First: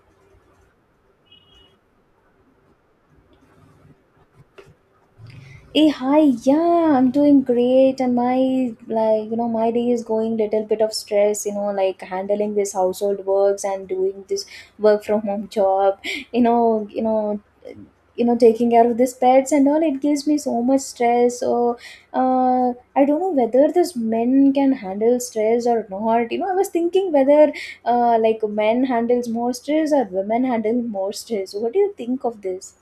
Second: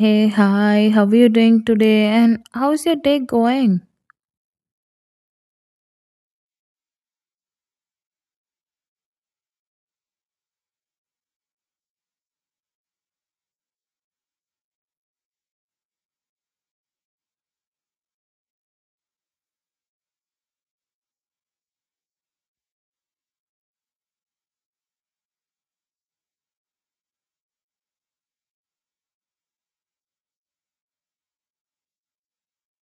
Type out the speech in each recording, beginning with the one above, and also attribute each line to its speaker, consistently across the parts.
Speaker 1: Hey, hi, how are you doing today? And how's your day going?
Speaker 2: Hey, hi, yeah, I'm doing great, and my like my day is going little bit of stress, you know, like handling this household works and doing this work from home job, you know, you know, taking care of these pets and all. It gives me so much stress. So, uh, I don't know whether this men can handle stress or not. You know, I was thinking whether like men handles more stress or women handle more stress. What do you think of this?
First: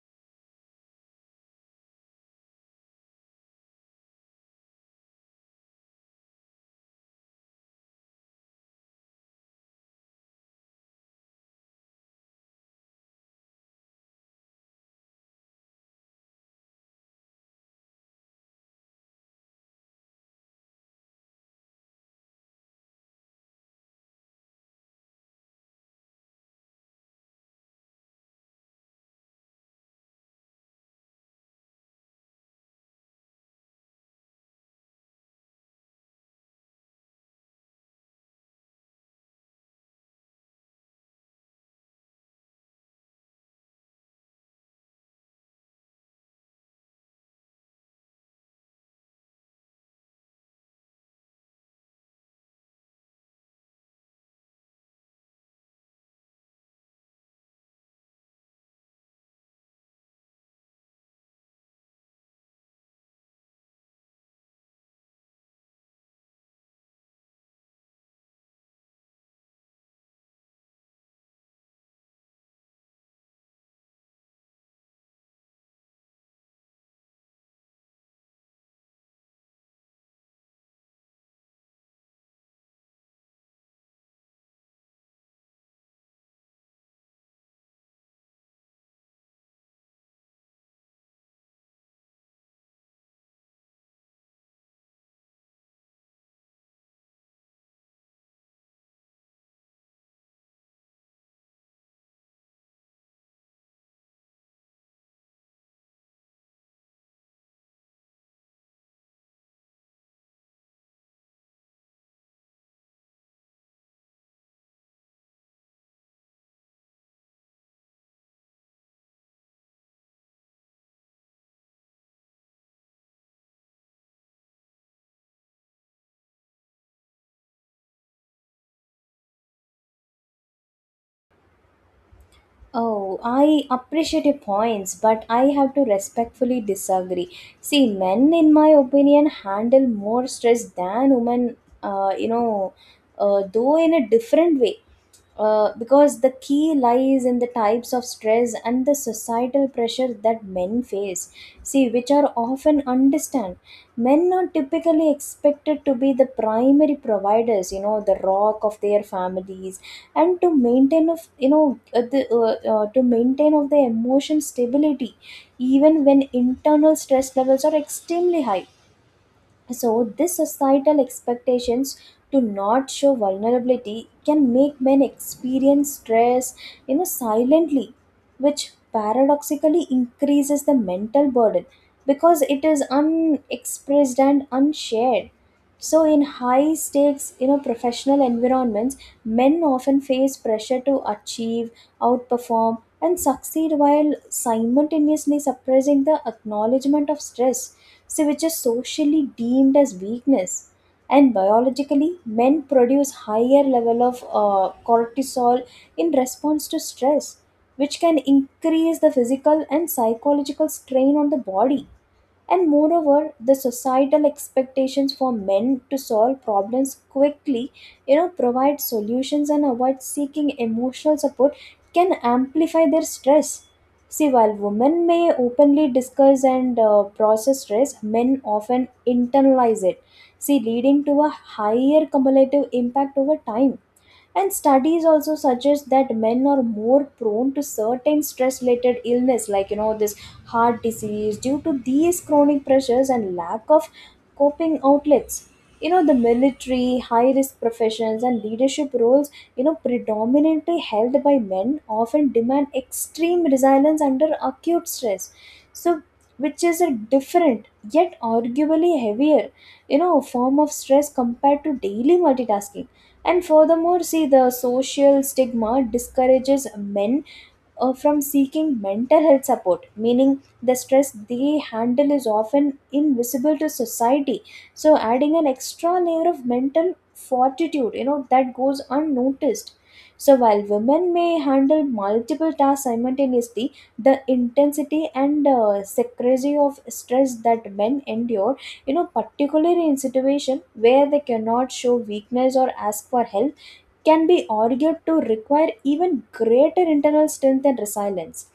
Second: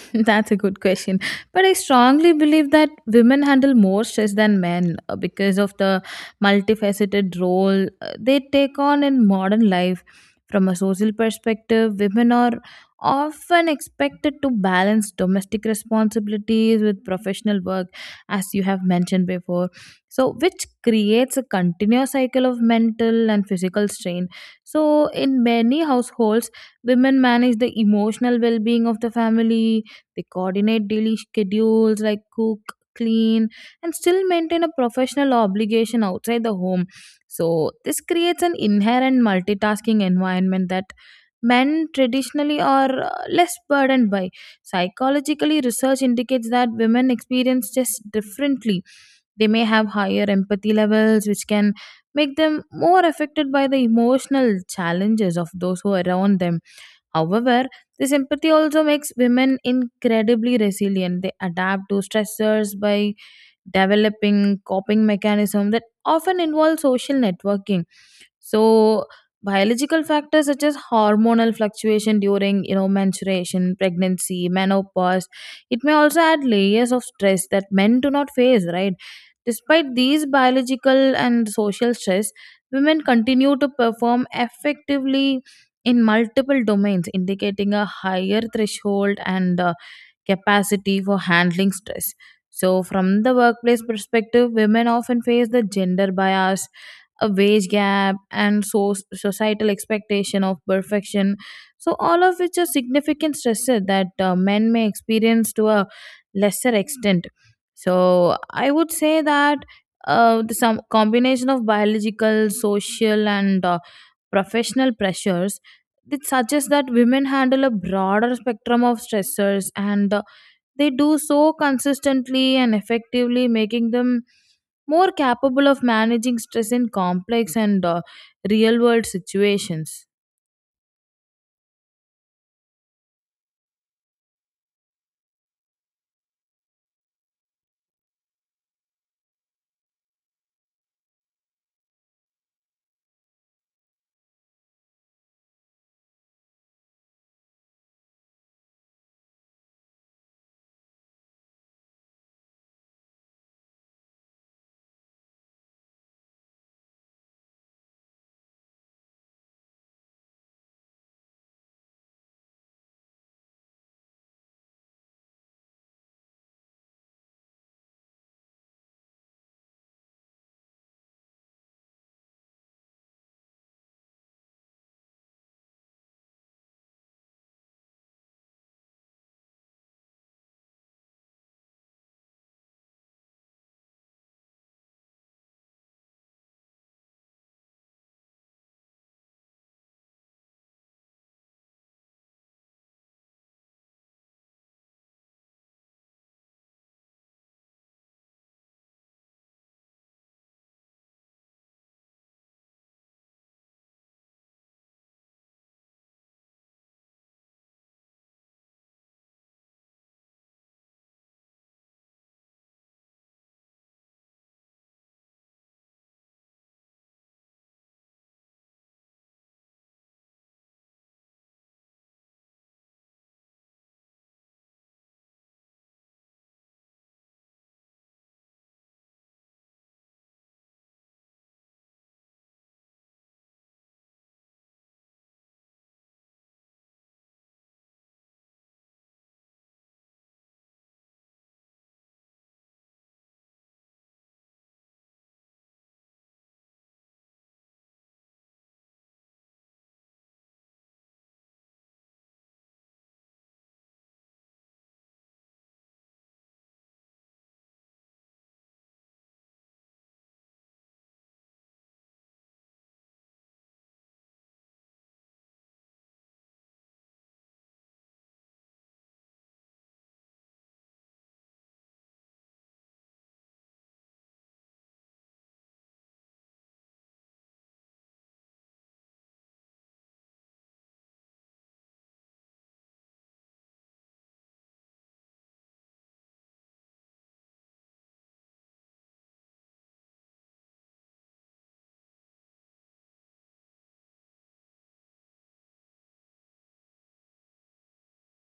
Speaker 1: That's a good question. But I strongly believe that women handle more stress than men because of the multifaceted role they take on in modern life. From a social perspective, women are often expected to balance domestic responsibilities with professional work, as you have mentioned before. So, which creates a continuous cycle of mental and physical strain. So, in many households, women manage the emotional well being of the family, they coordinate daily schedules like cook, clean, and still maintain a professional obligation outside the home. So, this creates an inherent multitasking environment that men traditionally are less burdened by. Psychologically, research indicates that women experience stress differently. They may have higher empathy levels, which can make them more affected by the emotional challenges of those who are around them. However, this empathy also makes women incredibly resilient. They adapt to stressors by developing coping mechanism that often involve social networking. So biological factors such as hormonal fluctuation during menstruation, pregnancy, menopause, it may also add layers of stress that men do not face, right? Despite these biological and social stress, women continue to perform effectively in multiple domains, indicating a higher threshold and capacity for handling stress. So, from the workplace perspective, women often face the gender bias, a wage gap, and societal expectation of perfection. So, all of which are significant stresses that men may experience to a lesser extent. So, I would say that the some combination of biological, social, and professional pressures, it suggests that women handle a broader spectrum of stressors and they do so consistently and effectively, making them more capable of managing stress in complex and real world situations.
Speaker 2: Oh, I appreciate your points, but I have to respectfully disagree. See, men, in my opinion, handle more stress than women, though in a different way. Because the key lies in the types of stress and the societal pressure that many men face, see, which are often understand. Men are typically expected to be the primary providers, you know, the rock of their families, and to maintain of to maintain of the emotion stability, even when internal stress levels are extremely high. So, this societal expectations to not show vulnerability can make men experience stress, you know, silently, which paradoxically increases the mental burden because it is unexpressed and unshared. So, in high stakes, you know, professional environments, men often face pressure to achieve, outperform, and succeed while simultaneously suppressing the acknowledgement of stress, so which is socially deemed as weakness. And biologically, men produce higher level of cortisol in response to stress, which can increase the physical and psychological strain on the body. And moreover, the societal expectations for men to solve problems quickly, you know, provide solutions and avoid seeking emotional support can amplify their stress. See, while women may openly discuss and process stress, men often internalize it. See, leading to a higher cumulative impact over time. And studies also suggest that men are more prone to certain stress related illness like you know this heart disease due to these chronic pressures and lack of coping outlets. You know the military, high risk professions and leadership roles, you know predominantly held by men often demand extreme resilience under acute stress. So which is a different yet arguably heavier you know form of stress compared to daily multitasking. And furthermore, see the social stigma discourages men from seeking mental health support, meaning the stress they handle is often invisible to society. So, adding an extra layer of mental fortitude, you know, that goes unnoticed. So, while women may handle multiple tasks simultaneously, the intensity and secrecy of stress that men endure, you know, particularly in situations where they cannot show weakness or ask for help can be argued to require even greater internal strength and resilience.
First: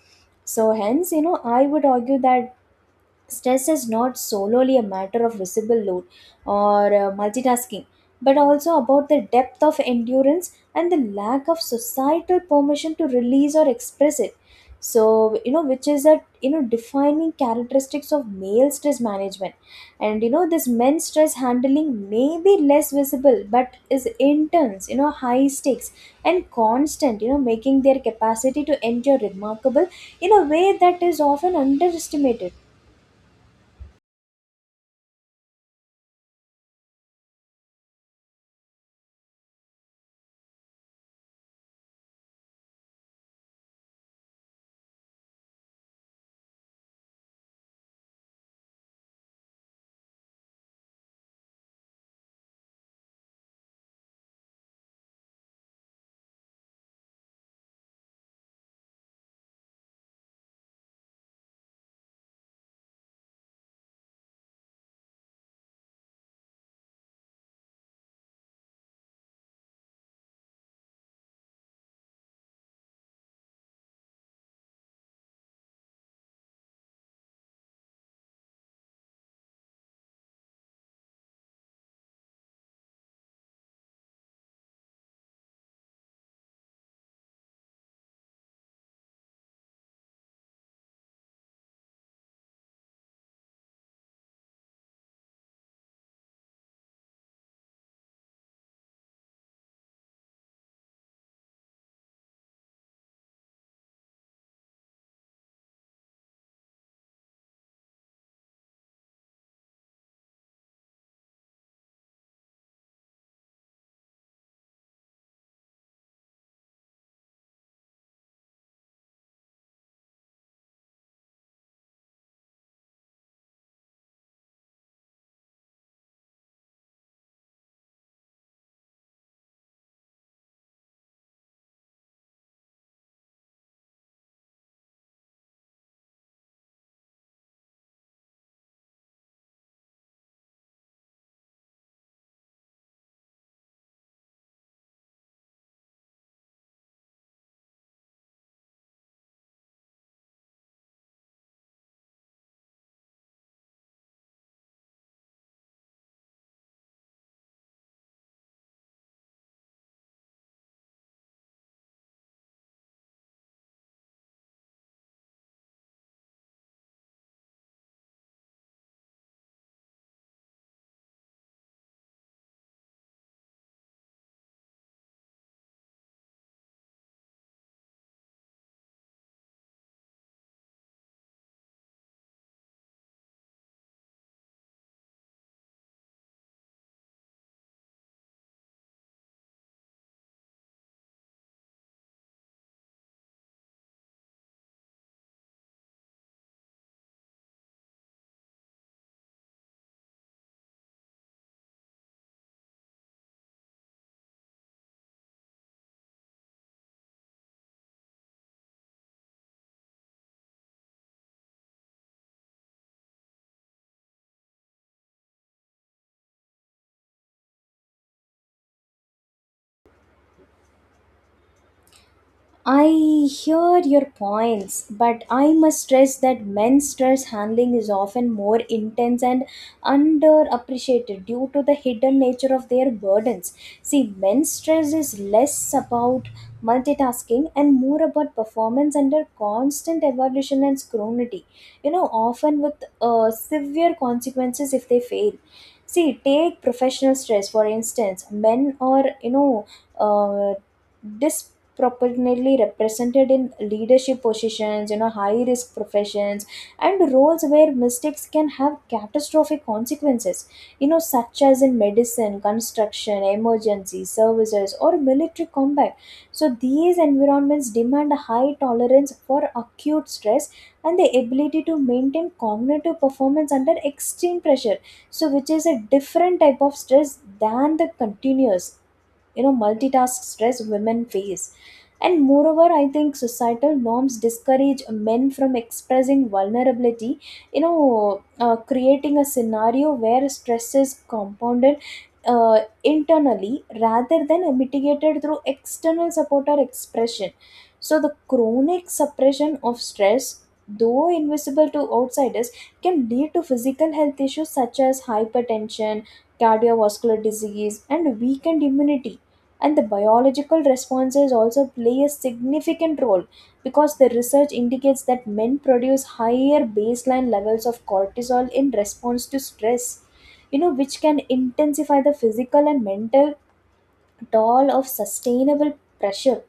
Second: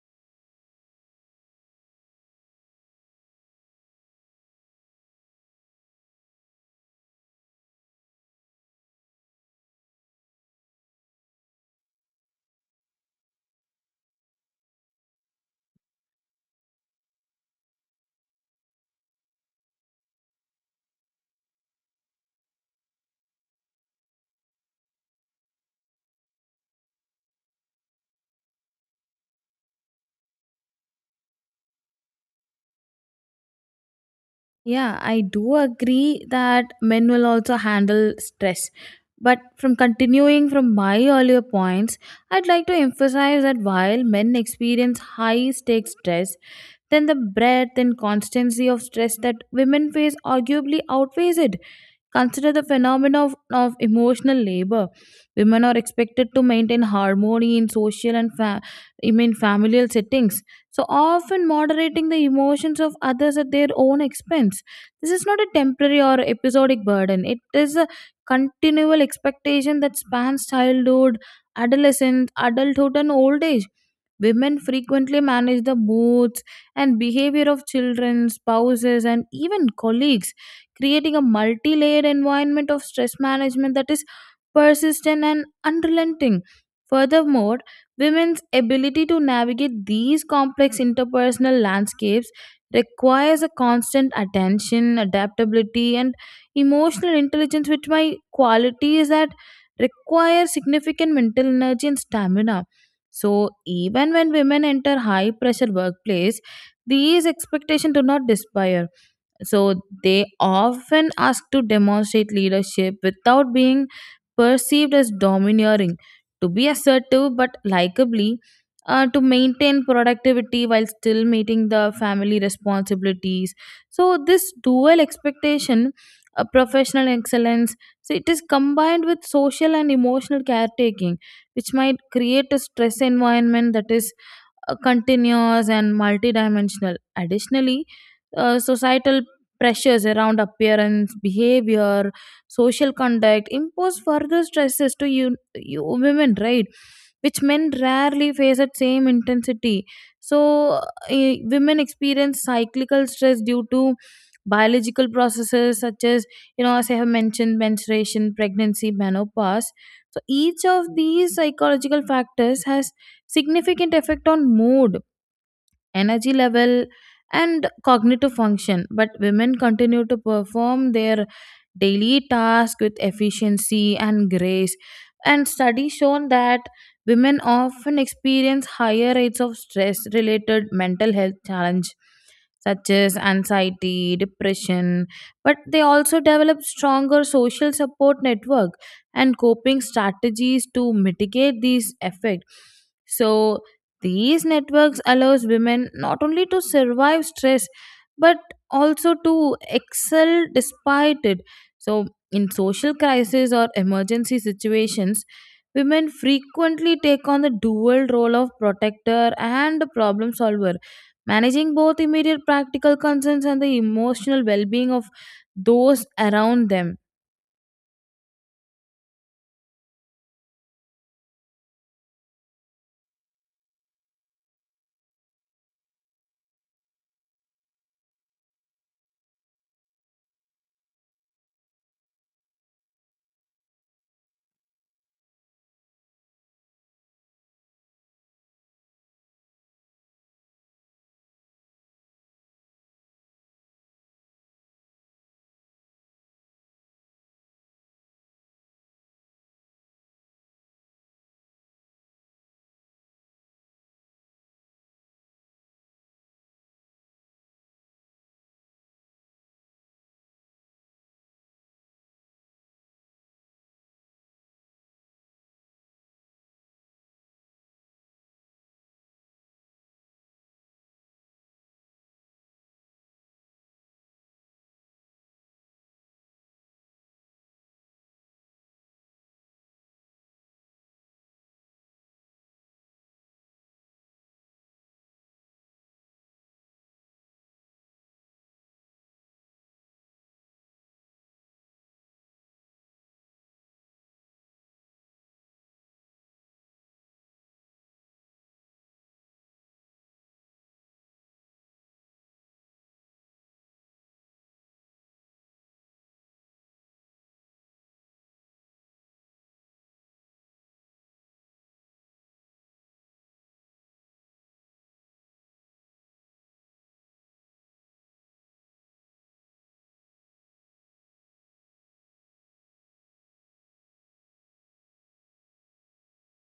Speaker 2: So hence you know I would argue that stress is not solely a matter of visible load or multitasking but also about the depth of endurance and the lack of societal permission to release or express it. So you know which is a you know defining characteristics of male stress management. And you know this men's stress handling may be less visible but is intense, you know, high stakes and constant, you know, making their capacity to endure remarkable in a way that is often underestimated.
Speaker 1: Yeah, I do agree that men will also handle stress, but from continuing from my earlier points, I'd like to emphasize that while men experience high stakes stress, then the breadth and constancy of stress that women face arguably outweighs it. Consider the phenomenon of emotional labor. Women are expected to maintain harmony in social and I mean familial settings, so often moderating the emotions of others at their own expense. This is not a temporary or episodic burden, it is a continual expectation that spans childhood, adolescence, adulthood, and old age. Women frequently manage the moods and behavior of children, spouses, and even colleagues, creating a multi layered environment of stress management that is persistent and unrelenting. Furthermore, women's ability to navigate these complex interpersonal landscapes requires a constant attention, adaptability, and emotional intelligence, which my qualities that require significant mental energy and stamina. So even when women enter high pressure workplace, these expectations do not disappear. So they often ask to demonstrate leadership without being perceived as domineering, to be assertive but likably, to maintain productivity while still meeting the family responsibilities. So this dual expectation, professional excellence, so it is combined with social and emotional caretaking, which might create a stress environment that is continuous and multidimensional. Additionally, societal pressures around appearance, behavior, social conduct impose further stresses to you women, right? Which men rarely face at same intensity. So, women experience cyclical stress due to biological processes such as, as I have mentioned, menstruation, pregnancy, menopause. So each of these psychological factors has significant effect on mood, energy level, and cognitive function. But women continue to perform their daily task with efficiency and grace. And studies shown that women often experience higher rates of stress related mental health challenge such as anxiety, depression, but they also develop stronger social support network and coping strategies to mitigate these effects. So these networks allows women not only to survive stress but also to excel despite it. So in social crisis or emergency situations, women frequently take on the dual role of protector and problem solver, managing both immediate practical concerns and the emotional well-being of those around them.
Speaker 2: I hear your points, but I must stress that men's stress handling is often more intense and underappreciated due to the hidden nature of their burdens. See, men's stress is less about multitasking and more about performance under constant evaluation and scrutiny, you know, often with severe consequences if they fail. See, take professional stress, for instance, men are, uh, dis properly represented in leadership positions, you know, high risk professions and roles where mistakes can have catastrophic consequences, you know, such as in medicine, construction, emergency services or military combat. So these environments demand a high tolerance for acute stress and the ability to maintain cognitive performance under extreme pressure. So which is a different type of stress than the continuous you know multitask stress women face. And moreover I think societal norms discourage men from expressing vulnerability, creating a scenario where stress is compounded internally rather than mitigated through external support or expression. So the chronic suppression of stress, though invisible to outsiders, can lead to physical health issues such as hypertension, cardiovascular disease and weakened immunity. And the biological responses also play a significant role because the research indicates that men produce higher baseline levels of cortisol in response to stress, you know, which can intensify the physical and mental toll of sustainable pressure.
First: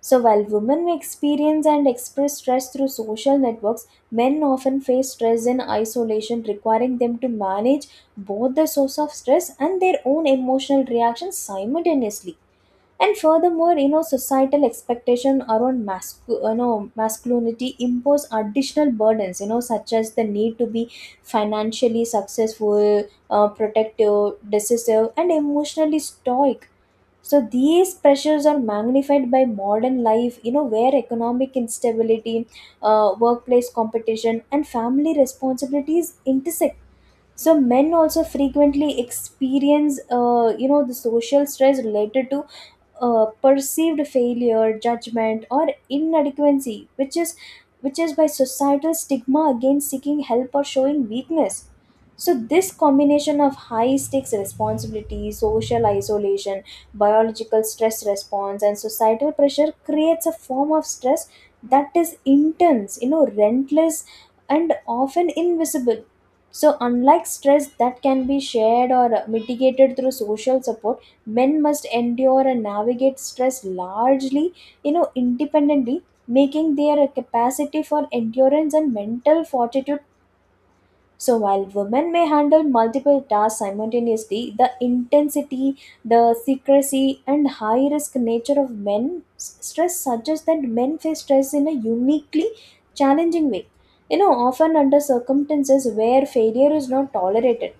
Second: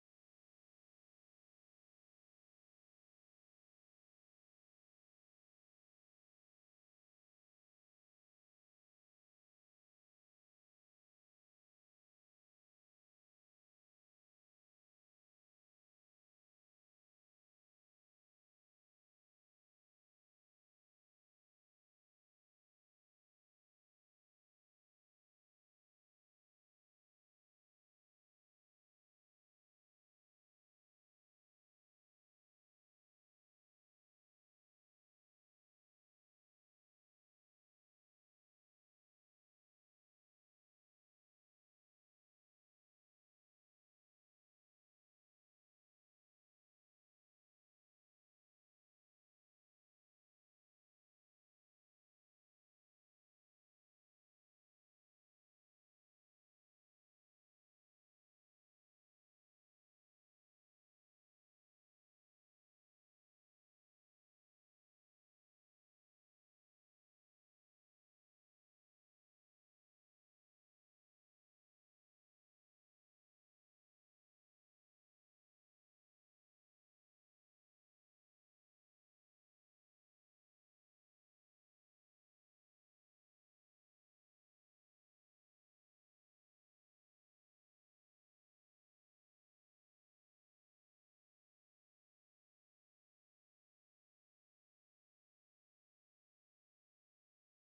Speaker 2: So while women may experience and express stress through social networks, men often face stress in isolation requiring them to manage both the source of stress and their own emotional reactions simultaneously. And furthermore you know societal expectation around you know, masculinity impose additional burdens, you know, such as the need to be financially successful, protective, decisive and emotionally stoic. So these pressures are magnified by modern life, you know, where economic instability, workplace competition and family responsibilities intersect. So men also frequently experience the social stress related to perceived failure, judgment, or inadequacy, which is by societal stigma against seeking help or showing weakness. So this combination of high stakes responsibility, social isolation, biological stress response, and societal pressure creates a form of stress that is intense, you know, relentless, and often invisible. So unlike stress that can be shared or mitigated through social support, men must endure and navigate stress largely you know independently, making their capacity for endurance and mental fortitude. So while women may handle multiple tasks simultaneously, the intensity, the secrecy and high risk nature of stress suggests that men face stress in a uniquely challenging way, you know, often under circumstances where failure is not tolerated.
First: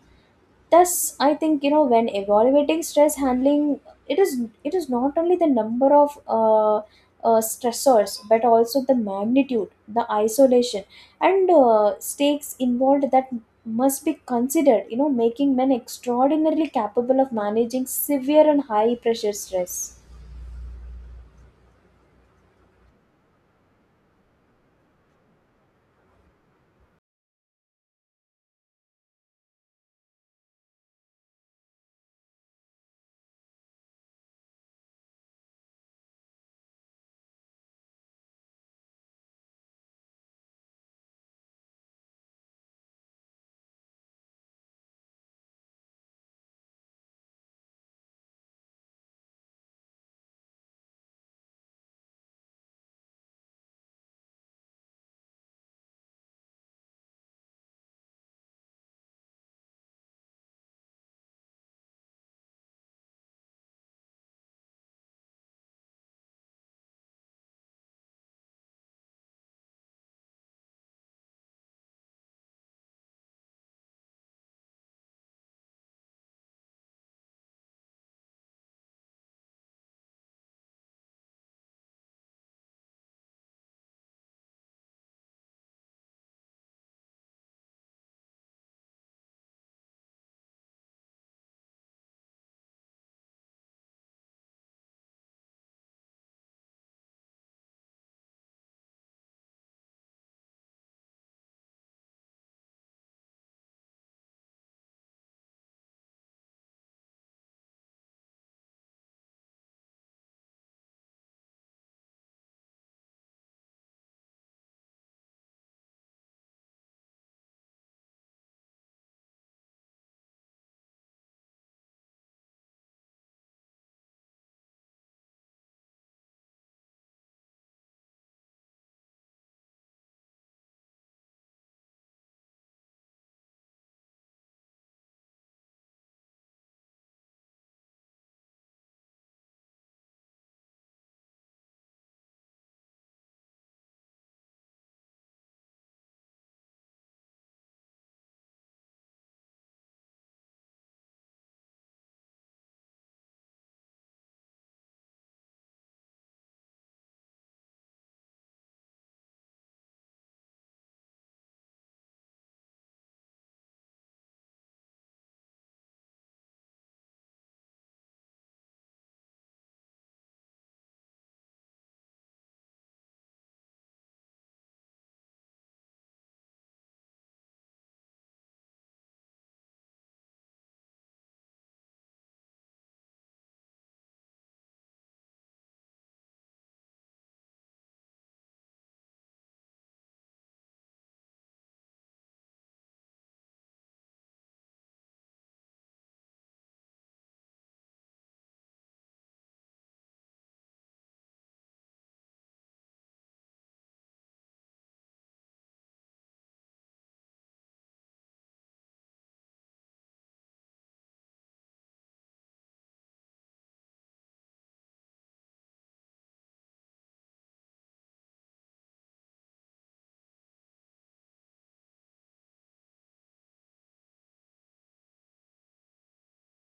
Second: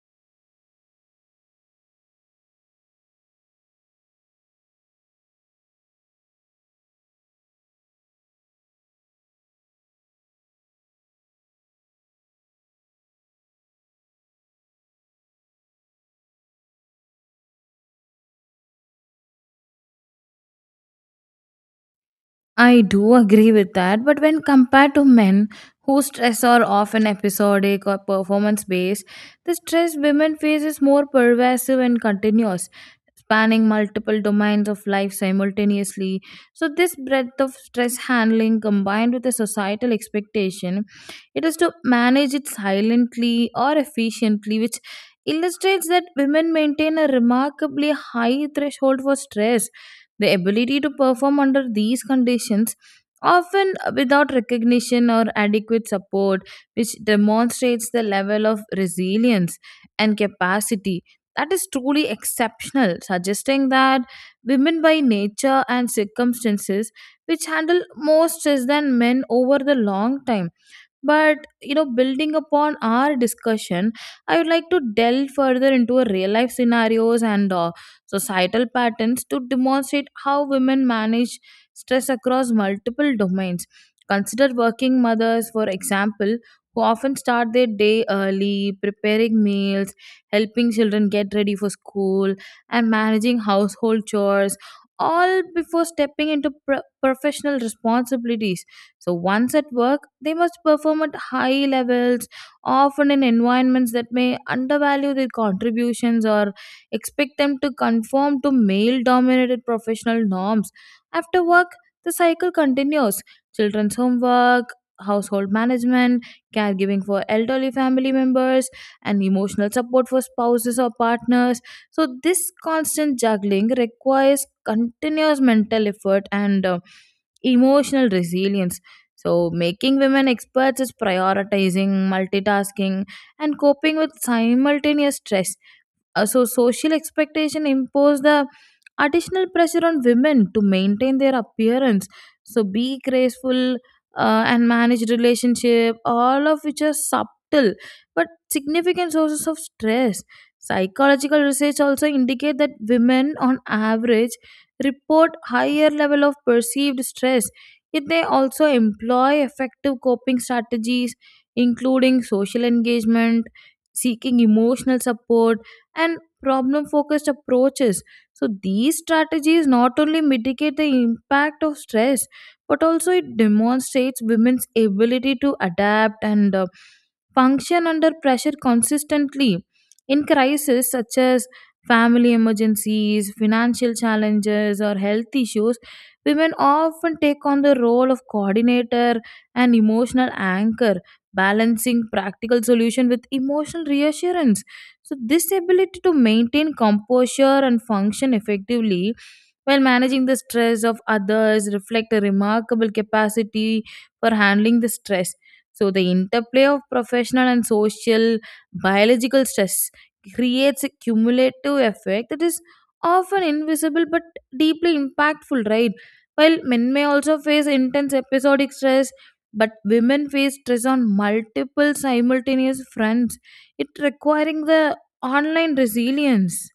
Speaker 2: Thus I think you know when evaluating stress handling it is it is not only the number of uh, stressors but also the magnitude, the isolation and stakes involved that must be considered, you know, making men extraordinarily capable of managing severe and high pressure stress.
Speaker 1: I do agree with that, but when compared to men whose stress are often episodic or performance based, the stress women face is more pervasive and continuous, spanning multiple domains of life simultaneously. So, this breadth of stress handling combined with the societal expectation, it is to manage it silently or efficiently, which illustrates that women maintain a remarkably high threshold for stress, the ability to perform under these conditions, often without recognition or adequate support, which demonstrates the level of resilience and capacity that is truly exceptional, suggesting that women by nature and circumstances which handle more stress than men over the long time. But building upon our discussion, I would like to delve further into a real life scenarios and societal patterns to demonstrate how women manage stress across multiple domains. Consider working mothers, for example, who often start their day early, preparing meals, helping children get ready for school, and managing household chores, all before stepping into professional responsibilities. So once at work, they must perform at high levels, often in environments that may undervalue their contributions or expect them to conform to male dominated professional norms. After work, the cycle continues. Children's homework, household management, caregiving for elderly family members, and emotional support for spouses or partners. So, this constant juggling requires continuous mental effort and emotional resilience. So, making women experts is prioritizing multitasking and coping with simultaneous stress. So social expectation impose the additional pressure on women to maintain their appearance, so be graceful, and manage relationship, all of which are subtle but significant sources of stress. Psychological research also indicate that women on average report higher level of perceived stress, yet they also employ effective coping strategies including social engagement, seeking emotional support, and problem focused approaches. So, these strategies not only mitigate the impact of stress but also it demonstrates women's ability to adapt and function under pressure consistently. In crises such as family emergencies, financial challenges, or health issues, women often take on the role of coordinator and emotional anchor, balancing practical solution with emotional reassurance. So, this ability to maintain composure and function effectively while managing the stress of others reflect a remarkable capacity for handling the stress. So, the interplay of professional and social biological stress creates a cumulative effect that is often invisible but deeply impactful, right? While men may also face intense episodic stress, but women face stress on multiple simultaneous fronts, it requiring the online resilience.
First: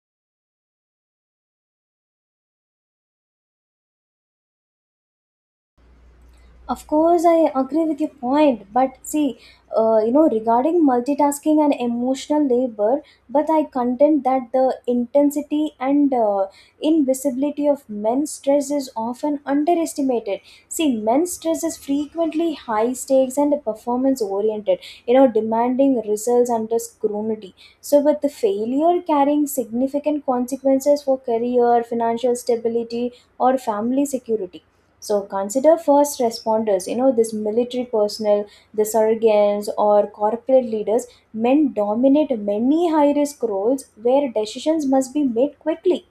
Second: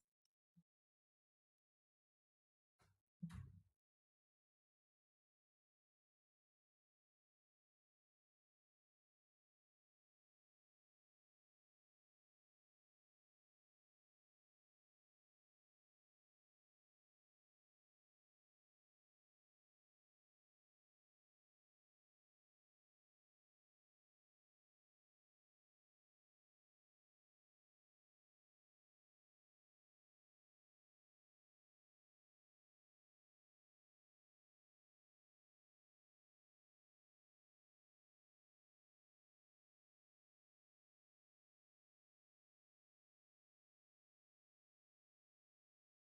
Speaker 2: Of course, I agree with your point, but see, you know, regarding multitasking and emotional labor, but I contend that the intensity and invisibility of men's stress is often underestimated. See, men's stress is frequently high stakes and performance oriented, you know, demanding results under scrutiny. So, with the failure carrying significant consequences for career, financial stability, or family security. So consider first responders, you know, this military personnel, the surgeons or corporate leaders, men dominate many high risk roles where decisions must be made quickly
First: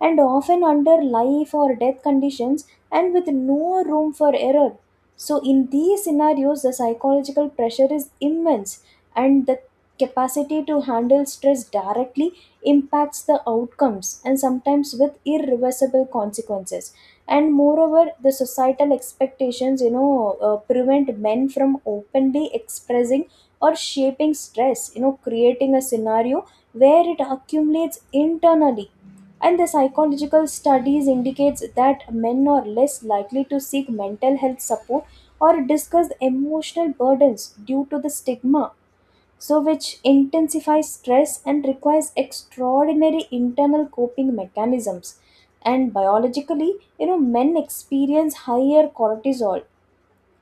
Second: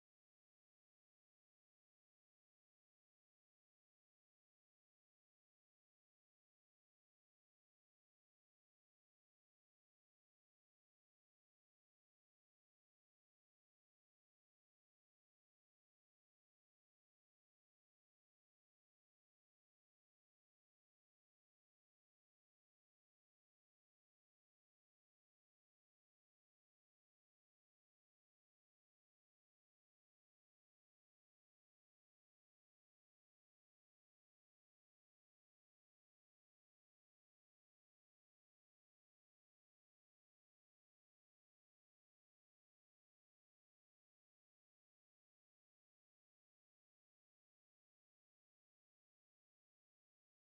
Speaker 2: and often under life or death conditions and with no room for error. So, in these scenarios, the psychological pressure is immense and the capacity to handle stress directly impacts the outcomes and sometimes with irreversible consequences. And moreover the societal expectations you know prevent men from openly expressing or shaping stress, you know, creating a scenario where it accumulates internally. And the psychological studies indicates that men are less likely to seek mental health support or discuss emotional burdens due to the stigma, so which intensifies stress and requires extraordinary internal coping mechanisms. And biologically, you know, men experience higher cortisol,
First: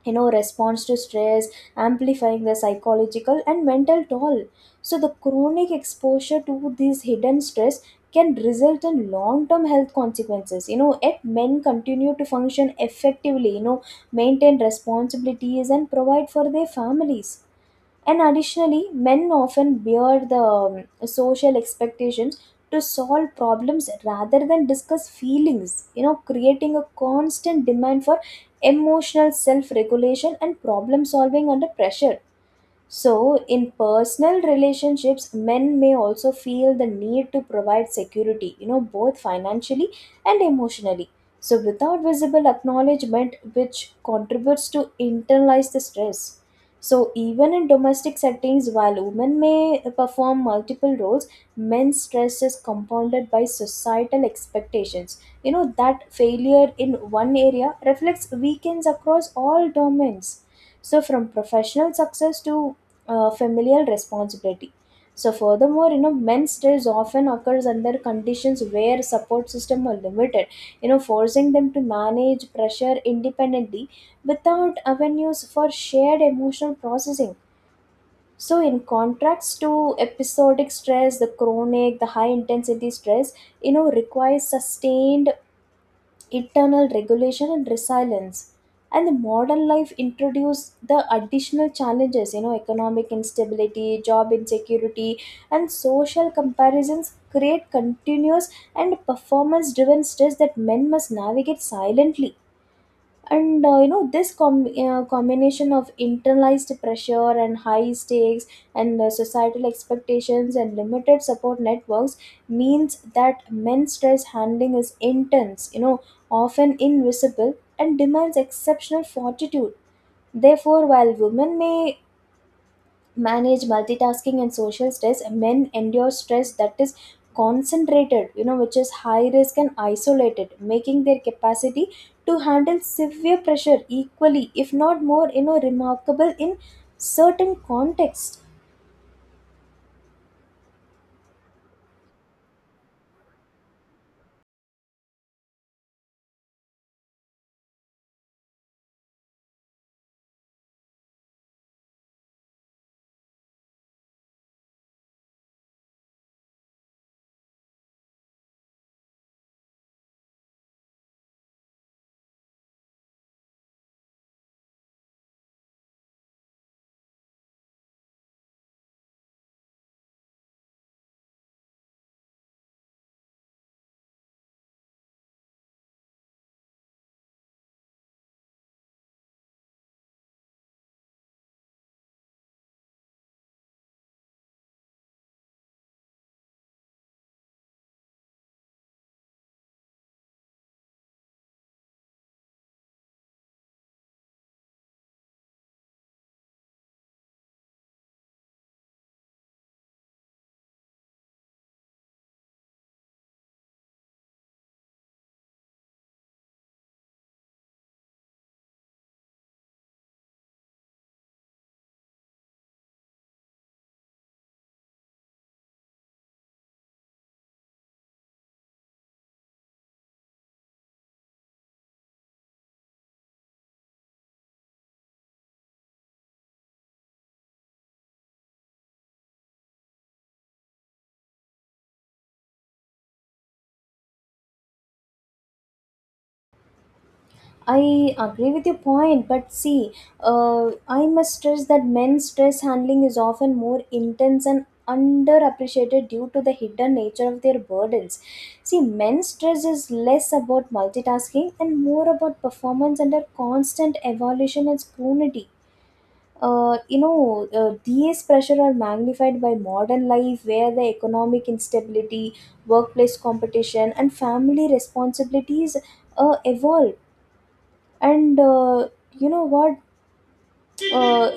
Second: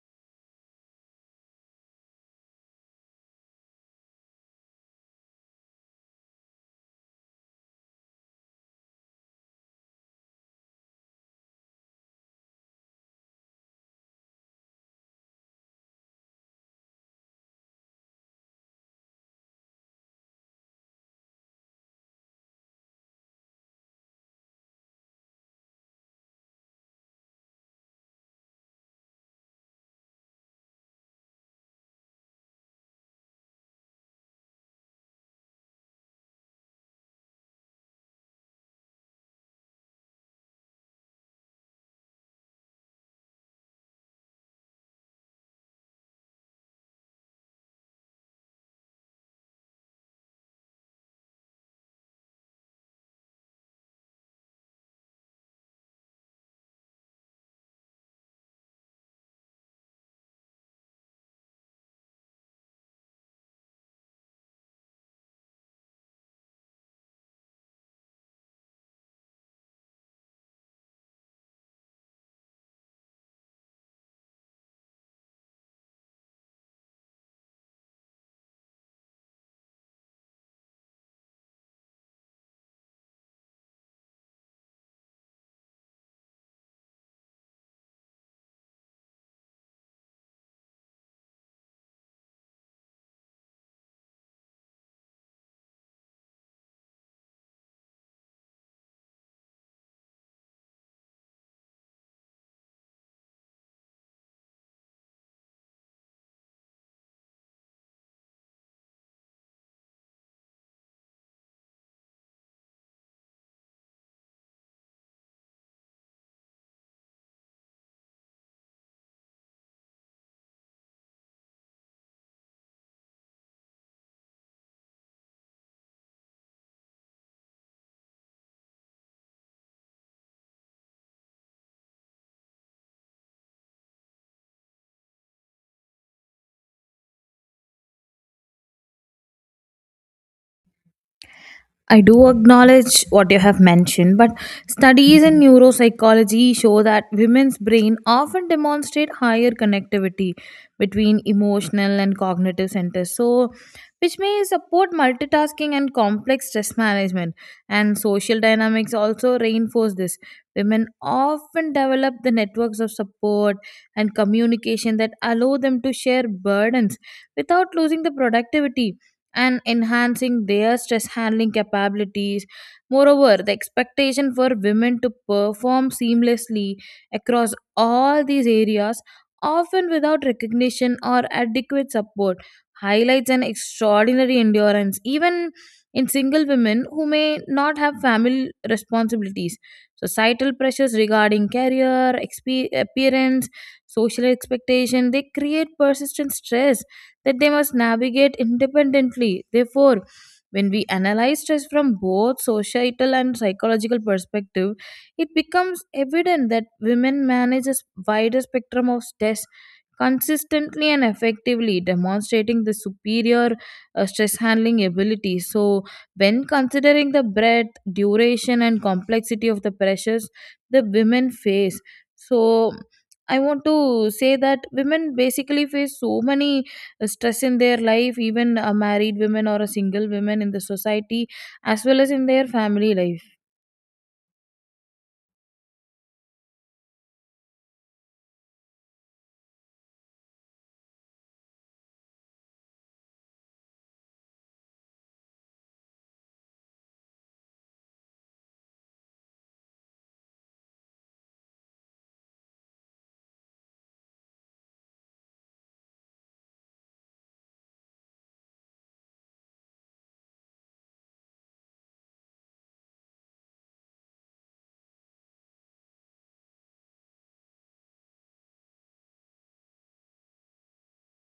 Speaker 2: you know, response to stress, amplifying the psychological and mental toll. So the chronic exposure to this hidden stress can result in long term health consequences, you know, yet men continue to function effectively, you know, maintain responsibilities and provide for their families. And additionally, men often bear the social expectations to solve problems rather than discuss feelings, you know, creating a constant demand for emotional self regulation and problem solving under pressure. So, in personal relationships, men may also feel the need to provide security, you know, both financially and emotionally. So, without visible acknowledgement, which contributes to internalize the stress. So, even in domestic settings, while women may perform multiple roles, men's stress is compounded by societal expectations. You know, that failure in one area reflects weakness across all domains, so from professional success to familial responsibility. So furthermore, men's stress often occurs under conditions where support system are limited, you know, forcing them to manage pressure independently, without avenues for shared emotional processing. So in contrast to episodic stress, the high intensity stress, you know, requires sustained internal regulation and resilience. And the modern life introduced the additional challenges, you know, economic instability, job insecurity, and social comparisons create continuous and performance driven stress that men must navigate silently. And you know, this combination of internalized pressure and high stakes and, societal expectations and limited support networks means that men's stress handling is intense, you know, often invisible and demands exceptional fortitude. Therefore, while women may manage multitasking and social stress, men endure stress that is concentrated, you know, which is high risk and isolated, making their capacity to handle severe pressure equally, if not more, you know, remarkable in certain contexts.
Speaker 1: I do acknowledge what you have mentioned, but studies in neuropsychology show that women's brain often demonstrate higher connectivity between emotional and cognitive centers, so which may support multitasking and complex stress management. And social dynamics also reinforce this. Women often develop the networks of support and communication that allow them to share burdens without losing the productivity and enhancing their stress handling capabilities. Moreover, the expectation for women to perform seamlessly across all these areas, often without recognition or adequate support, highlights an extraordinary endurance, even in single women who may not have family responsibilities. Societal pressures regarding career, appearance, social expectation, they create persistent stress that they must navigate independently. Therefore, when we analyze stress from both societal and psychological perspective, it becomes evident that women manage a wider spectrum of stress consistently and effectively, demonstrating the superior stress handling ability. So, when considering the breadth, duration, and complexity of the pressures the women face, so I want to say that women basically face so many stress in their life, even a married women or a single women in the society as well as in their family life.
Speaker 2: I agree with your point, but see, I must stress that men's stress handling is often more intense and underappreciated due to the hidden nature of their burdens. See, men's stress is less about multitasking and more about performance under constant evaluation and scrutiny. These pressure are magnified by modern life where the economic instability, workplace competition, and family responsibilities evolve. And you know what uh,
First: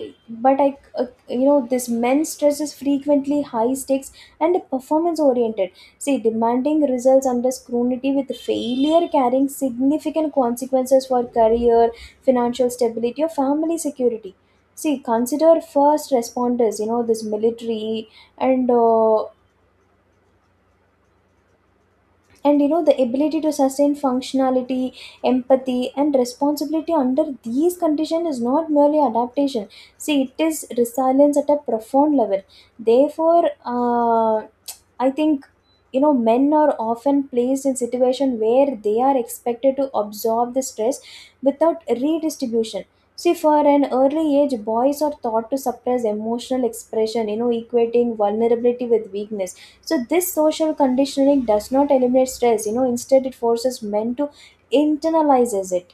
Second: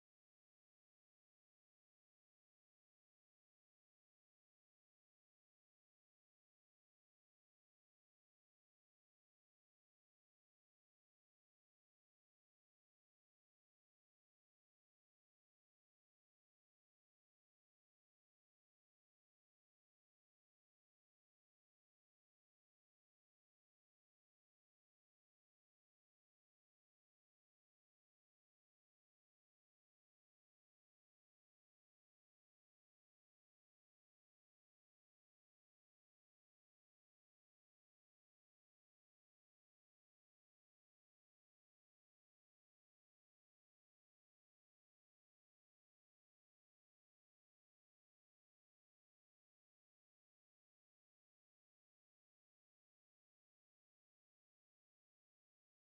Speaker 2: but I You know, this men's stress is frequently high stakes and performance oriented. See, demanding results under scrutiny with failure carrying significant consequences for career, financial stability, or family security. See, consider first responders, you know, this military, and uh, and you know, the ability to sustain functionality, empathy, and responsibility under these conditions is not merely adaptation. See, it is resilience at a profound level. Therefore uh, I think, you know, men are often placed in situation where they are expected to absorb the stress without redistribution. See, for an early age, boys are taught to suppress emotional expression, you know, equating vulnerability with weakness. So this social conditioning does not eliminate stress, you know, instead it forces men to internalizes it.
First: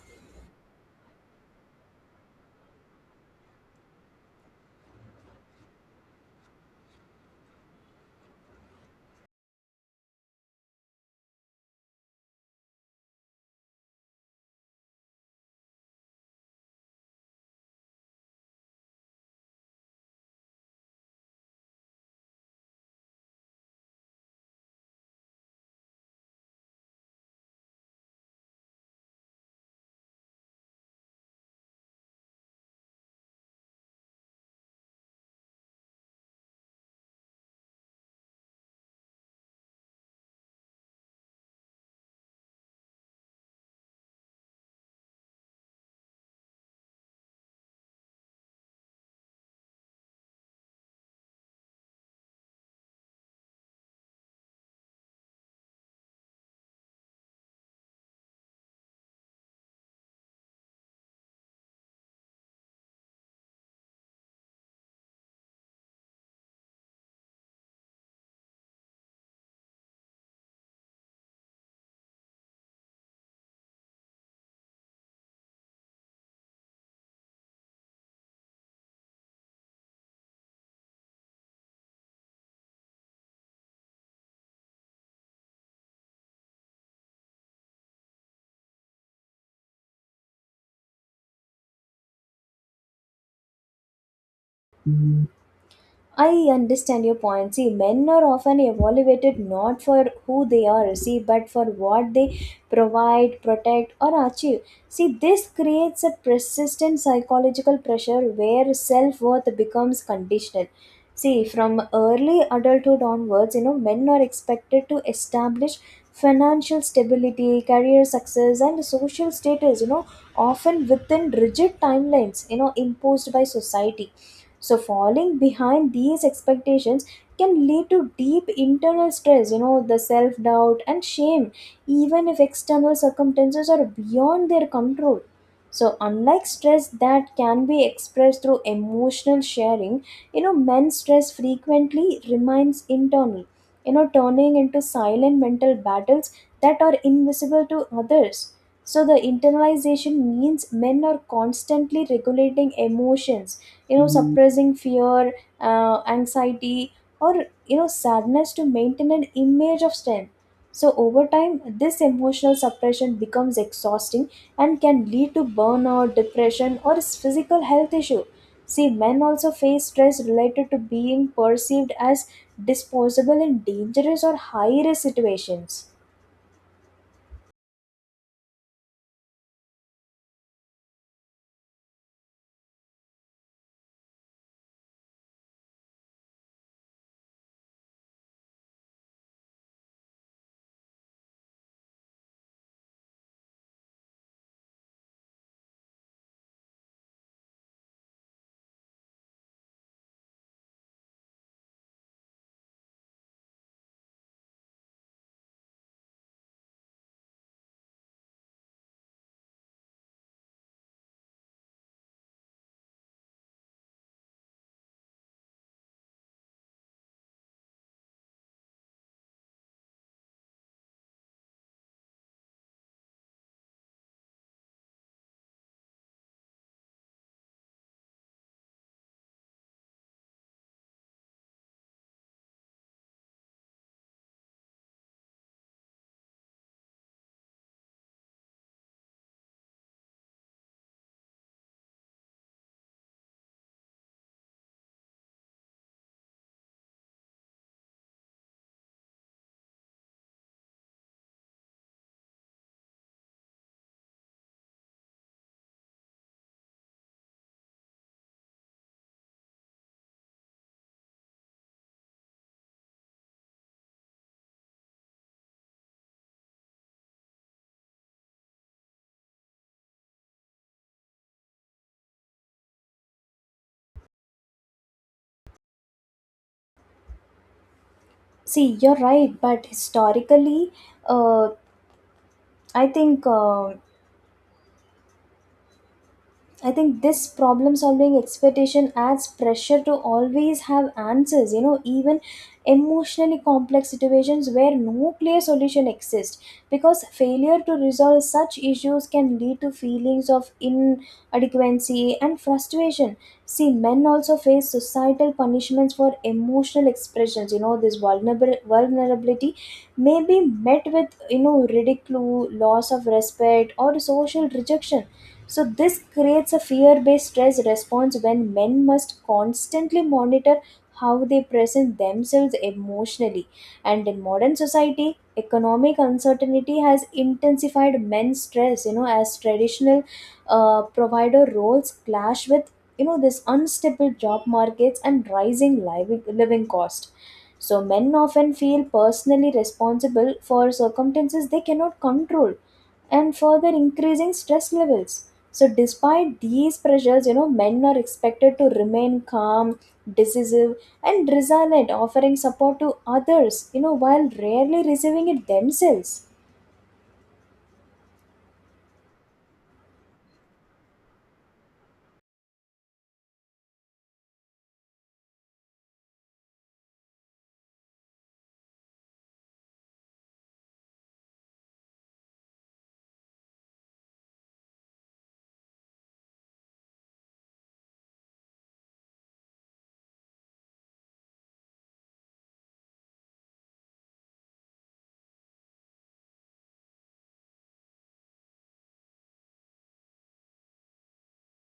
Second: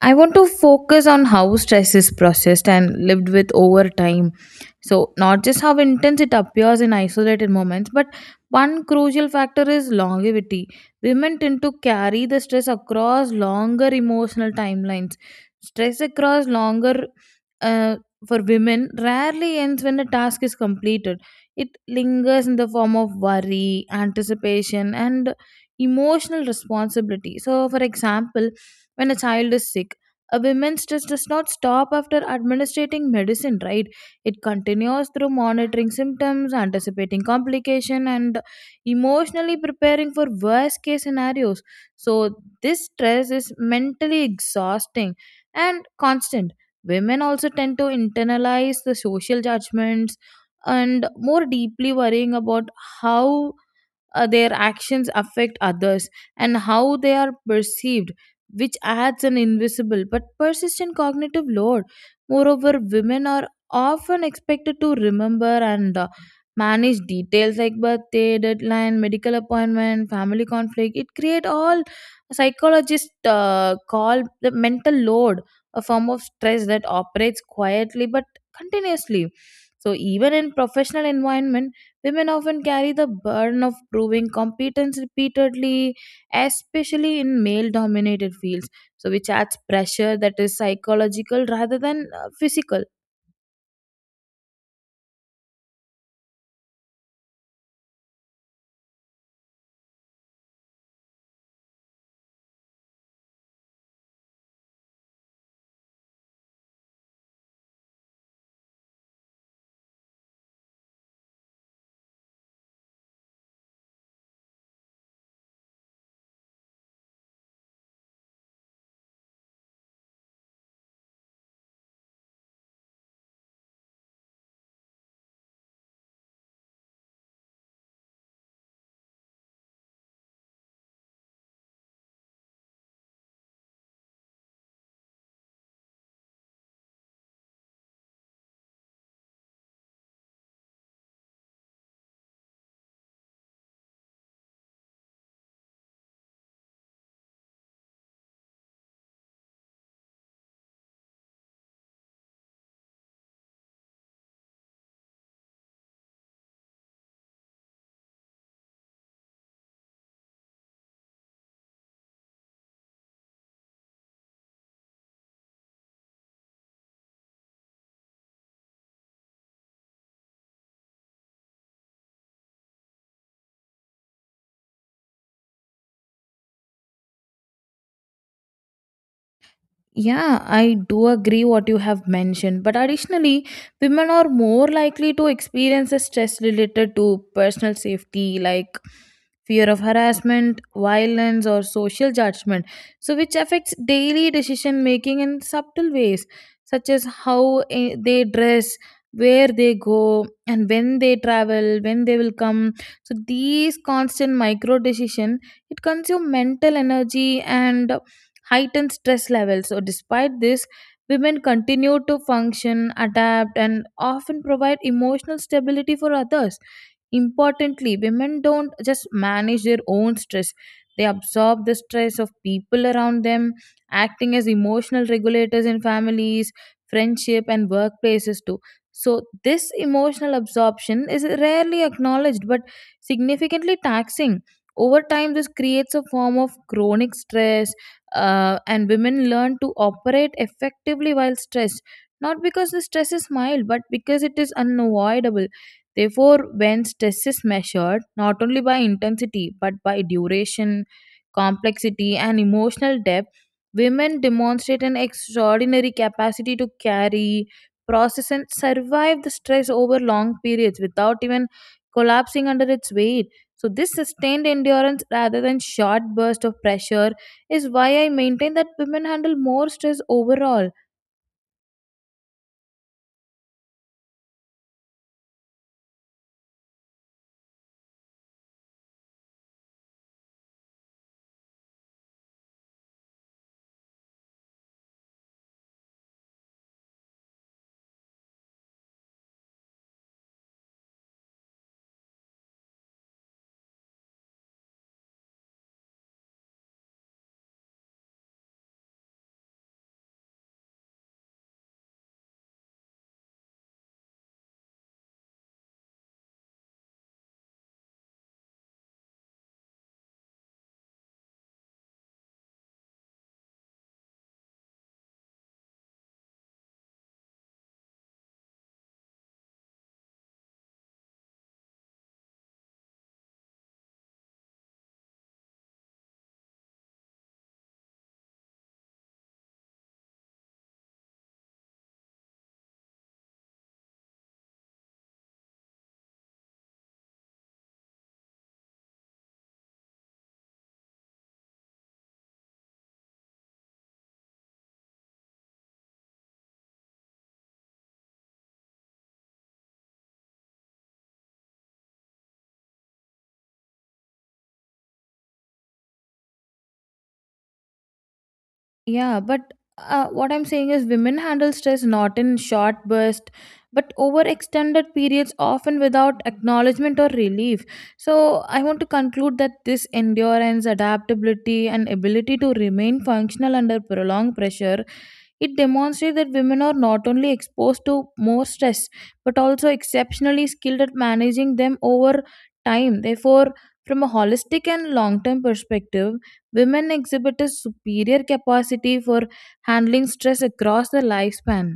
Speaker 1: I want to focus on how stress is processed and lived with over time. So, not just how intense it appears in isolated moments, but one crucial factor is longevity. Women tend to carry the stress across longer emotional timelines. Stress across longer, uh, for women rarely ends when the task is completed, it lingers in the form of worry, anticipation, and emotional responsibility. So, for example, when a child is sick. A women's stress does not stop after administering medicine, right? It continues through monitoring symptoms, anticipating complication, and emotionally preparing for worst case scenarios. So this stress is mentally exhausting and constant. Women also tend to internalize the social judgments and more deeply worrying about how their actions affect others and how they are perceived, which adds an invisible but persistent cognitive load. Moreover, women are often expected to remember and manage details like birthday, deadline, medical appointment, family conflict. It create all psychologists call the mental load, a form of stress that operates quietly but continuously. So even in professional environment, women often carry the burden of proving competence repeatedly, especially in male dominated fields. So, which adds pressure that is psychological rather than physical.
Speaker 2: I understand your point. See, men are often evaluated not for who they are, see, but for what they provide, protect, or achieve. See, this creates a persistent psychological pressure where self worth becomes conditional. See, from early adulthood onwards, you know, men are expected to establish financial stability, career success, and social status, you know, often within rigid timelines, you know, imposed by society. So falling behind these expectations can lead to deep internal stress, you know, the self doubt and shame, even if external circumstances are beyond their control. So unlike stress that can be expressed through emotional sharing, you know, men's stress frequently remains internal, you know, turning into silent mental battles that are invisible to others. So the internalization means men are constantly regulating emotions, you know, suppressing fear, anxiety, or you know, sadness to maintain an image of strength. So over time, this emotional suppression becomes exhausting and can lead to burnout, depression, or physical health issue. See, men also face stress related to being perceived as disposable in dangerous or high risk situations.
Speaker 1: Yeah, I do agree what you have mentioned, but additionally, women are more likely to experience a stress related to personal safety like fear of harassment, violence or social judgment. So which affects daily decision making in subtle ways such as how they dress, where they go and when they travel, when they will come. So these constant micro decision, it consume mental energy and heightened stress levels. So, despite this, women continue to function, adapt, and often provide emotional stability for others. Importantly, women don't just manage their own stress, they absorb the stress of people around them, acting as emotional regulators in families, friendship, and workplaces too. So, this emotional absorption is rarely acknowledged but significantly taxing. Over time, this creates a form of chronic stress, and women learn to operate effectively while stressed, not because the stress is mild, but because it is unavoidable. Therefore, when stress is measured not only by intensity but by duration, complexity, and emotional depth, women demonstrate an extraordinary capacity to carry, process, and survive the stress over long periods without even collapsing under its weight. So, this sustained endurance rather than short burst of pressure is why I maintain that women handle more stress overall.
Speaker 2: See, you're right, but historically, uh, i think uh, I think this problem solving expectation adds pressure to always have answers, you know, even emotionally complex situations where no clear solution exists. Because failure to resolve such issues can lead to feelings of inadequacy and frustration. See, men also face societal punishments for emotional expressions, you know, this vulnerable vulnerability may be met with, you know, ridicule, loss of respect, or social rejection. So, this creates a fear based stress response when men must constantly monitor how they present themselves emotionally. And in modern society, economic uncertainty has intensified men's stress, you know, as traditional provider roles clash with, you know, this unstable job markets and rising living cost. So, men often feel personally responsible for circumstances they cannot control, and further increasing stress levels. So, despite these pressures, you know, men are expected to remain calm, decisive, and resilient, offering support to others, you know, while rarely receiving it themselves.
Speaker 1: Yeah, but what I'm saying is women handle stress not in short bursts, but over extended periods, often without acknowledgement or relief. So I want to conclude that this endurance, adaptability, and ability to remain functional under prolonged pressure. It demonstrates that women are not only exposed to more stress but also exceptionally skilled at managing them over time. Therefore, from a holistic and long term perspective, women exhibit a superior capacity for handling stress across the lifespan.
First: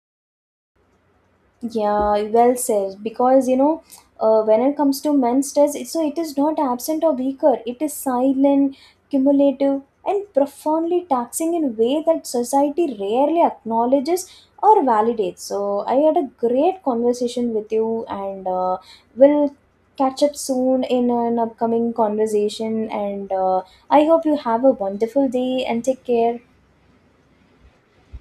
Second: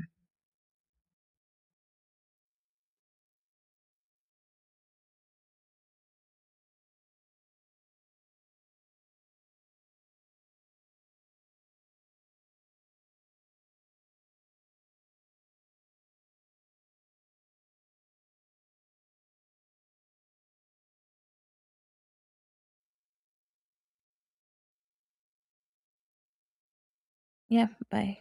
Speaker 2: Yeah, well said. Because you know, when it comes to men's stress, so it is not absent or weaker. It is silent, cumulative, and profoundly taxing in a way that society rarely acknowledges or validates. So I had a great conversation with you, and we'll catch up soon in an upcoming conversation. And I hope you have a wonderful day and take care.
Speaker 1: Yeah, bye.